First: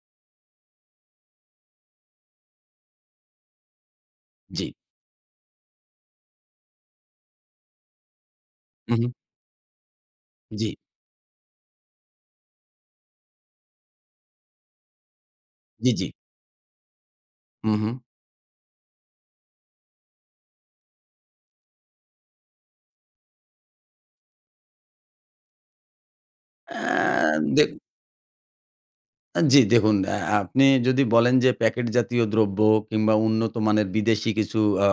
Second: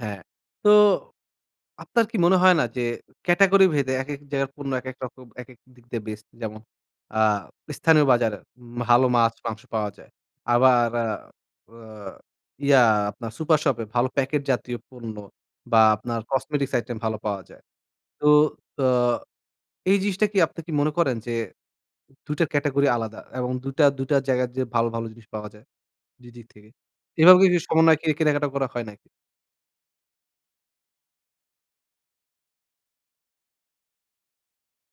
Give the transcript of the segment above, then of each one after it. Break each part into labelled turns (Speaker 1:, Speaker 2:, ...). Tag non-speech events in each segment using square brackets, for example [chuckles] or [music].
Speaker 1: হ্যাঁ, তো আপনার কি মনে হয় না? যে, ক্যাটেগরি ভেদে, একেক জায়গায় পণ্য
Speaker 2: জ্বি।
Speaker 1: একেক রকম, একেক দিক দিয়ে বেস্ট, যেমন আ স্থানীয় বাজারে উ
Speaker 2: হু,
Speaker 1: ভালো
Speaker 2: হুম।
Speaker 1: মাছ মাংস পাওয়া যায়।
Speaker 2: জ্বি।
Speaker 1: আবার আ আ ইয়া আপনার সুপার শপ এ ভালো প্যাকেট জাতীয় পণ্য, বা
Speaker 2: জ্বি, জ্বি।
Speaker 1: আপনার কসমেটিক্স আইটেম ভালো পাওয়া যায়।
Speaker 2: হু, হুম।
Speaker 1: তো আ এই জিনিসটা কি আপনি কি মনে করেন যে, দুইটা ক্যাটেগরি আলাদা এবং দুইটা, দুইটা জায়গায় যে, ভালো, ভালো জিনিস পাওয়া যায়? দুই দিক থেকে?
Speaker 2: অ্যা
Speaker 1: এভাবে কে
Speaker 2: দেখ
Speaker 1: সমন্বয় করে কেনাকাটা করা হয় নাকি?
Speaker 2: আ জ্বি, দেখুন আ আপনি যদি বলেন, যে, প্যাকেট জাতীয় দ্রব্য কিংবা উন্নত মানের বিদেশী কিছু আ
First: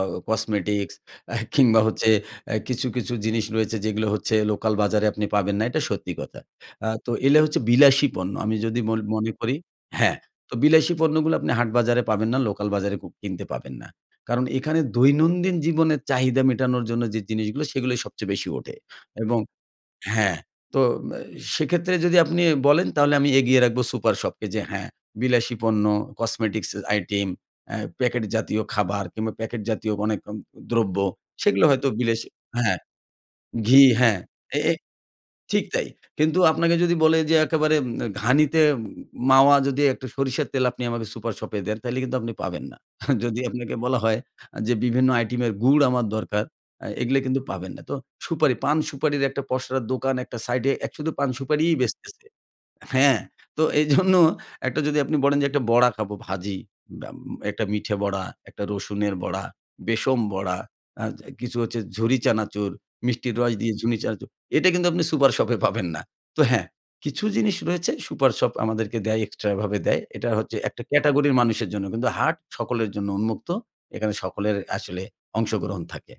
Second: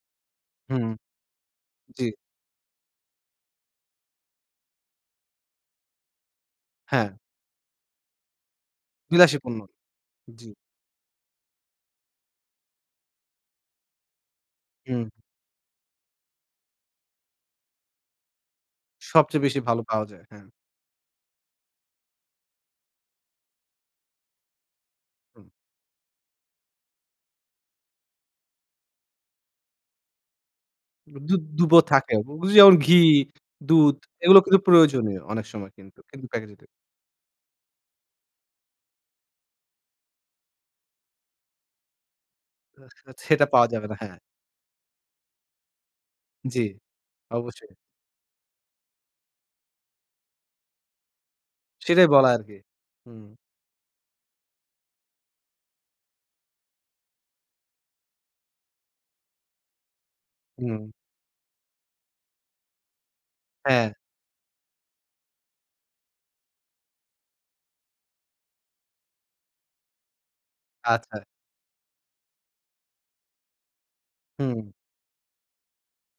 Speaker 1: হুম।
Speaker 2: কসমেটিক্স, [chuckles] কিংবা
Speaker 1: জ্বী।
Speaker 2: হচ্ছে আ কিছু, কিছু জিনিস রয়েছে যেগুলো হচ্ছে লোকাল বাজারে আপনি পাবেন না। এটা সত্যি কথা। আ তো
Speaker 1: হ্যাঁ।
Speaker 2: এগুলা হচ্ছে বিলাসী পণ্য। আমি যদি মন মনে
Speaker 1: বিলাসী
Speaker 2: করি
Speaker 1: পূর্ণ,
Speaker 2: হ্যাঁ,
Speaker 1: জ্বী।
Speaker 2: তো বিলাসী পণ্যগুলো আপনি হাট বাজারে পাবেন না, লোকাল বাজারে কিনতে পাবেন না। কারণ এখানে
Speaker 1: হুম।
Speaker 2: দৈনন্দিন জীবনের চাহিদা মেটানোর জন্য যে, জিনিসগুলো সেগুলোই সবচেয়ে বেশি ওঠে। এবং
Speaker 1: সবচেয়ে বেশি ভালো পাওয়া যায়।
Speaker 2: হ্যাঁ,
Speaker 1: হ্যাঁ।
Speaker 2: তো মে সেক্ষেত্রে যদি আপনি বলেন তাহলে আমি এগিয়ে রাখবো সুপার শপকে যে, হ্যাঁ,
Speaker 1: হুম।
Speaker 2: বিলাসী পণ্য, কসমেটিক্স আইটেম, আ প্যাকেট জাতীয় খাবার কিংবা প্যাকেট জাতীয় অনেক উম দ্রব্য
Speaker 1: দুধ
Speaker 2: সেগুলো
Speaker 1: দুধও
Speaker 2: হয়তো
Speaker 1: থাকে।
Speaker 2: বিলাসী
Speaker 1: এ জ যেমন
Speaker 2: হ্যাঁ,
Speaker 1: ঘি,
Speaker 2: ঘি,
Speaker 1: দুধ
Speaker 2: হ্যাঁ।
Speaker 1: এগুলো
Speaker 2: এ
Speaker 1: কিন্তু
Speaker 2: এ
Speaker 1: প্রয়োজনীয় অনেক
Speaker 2: ঠিক
Speaker 1: সময়
Speaker 2: তাই।
Speaker 1: কিন্তু
Speaker 2: কিন্তু
Speaker 1: প্যাকেজে
Speaker 2: আপনাকে যদি বলে যে, একেবারে ঘানিতে মাওয়া, যদি একটা সরিষার তেল আপনি আমাকে সুপার শপে দেন, তাহলে কিন্তু আপনি পাবেন না। যদি
Speaker 1: সেটা পাওয়া
Speaker 2: আপনাকে
Speaker 1: যাবে না,
Speaker 2: বলা
Speaker 1: হ্যাঁ।
Speaker 2: হয় আ যে, বিভিন্ন আইটেমের গুড় আমার দরকার,
Speaker 1: জ্বি,
Speaker 2: আ এগুলো কিন্তু
Speaker 1: অবশ্যই।
Speaker 2: পাবেন না। তো সুপারি, পান সুপারির একটা পসরার দোকান একটা সাইড এ শুধু পান সুপারিই
Speaker 1: সেটাই
Speaker 2: বেচতেছে।
Speaker 1: বলা আর কি।
Speaker 2: হ্যাঁ,
Speaker 1: হুম।
Speaker 2: তো এইজন্য একটা যদি আপনি বলেন যে, একটা খাবো ভাজি, আ আ একটা মিঠে বড়া, একটা রসুনের বড়া, বেসন বড়া,
Speaker 1: হুম।
Speaker 2: আ কিছু হচ্ছে ঝুড়ি চানাচুর, মিষ্টির রস দিয়ে
Speaker 1: হ্যাঁ।
Speaker 2: ঝুনি চানাচুর। এটা কিন্তু আপনি সুপার শপে পাবেন না। তো হ্যাঁ, কিছু জিনিস রয়েছে সুপার শপ আমাদেরকে দেয় এক্সট্রা এভাবে দেয়। এটা হচ্ছে একটা
Speaker 1: আচ্ছা।
Speaker 2: ক্যাটেগরির মানুষের জন্য। কিন্তু হাট সকলের জন্য উন্মুক্ত। এখানে সকলের
Speaker 1: হুম।
Speaker 2: আসলে অংশগ্রহণ থাকে।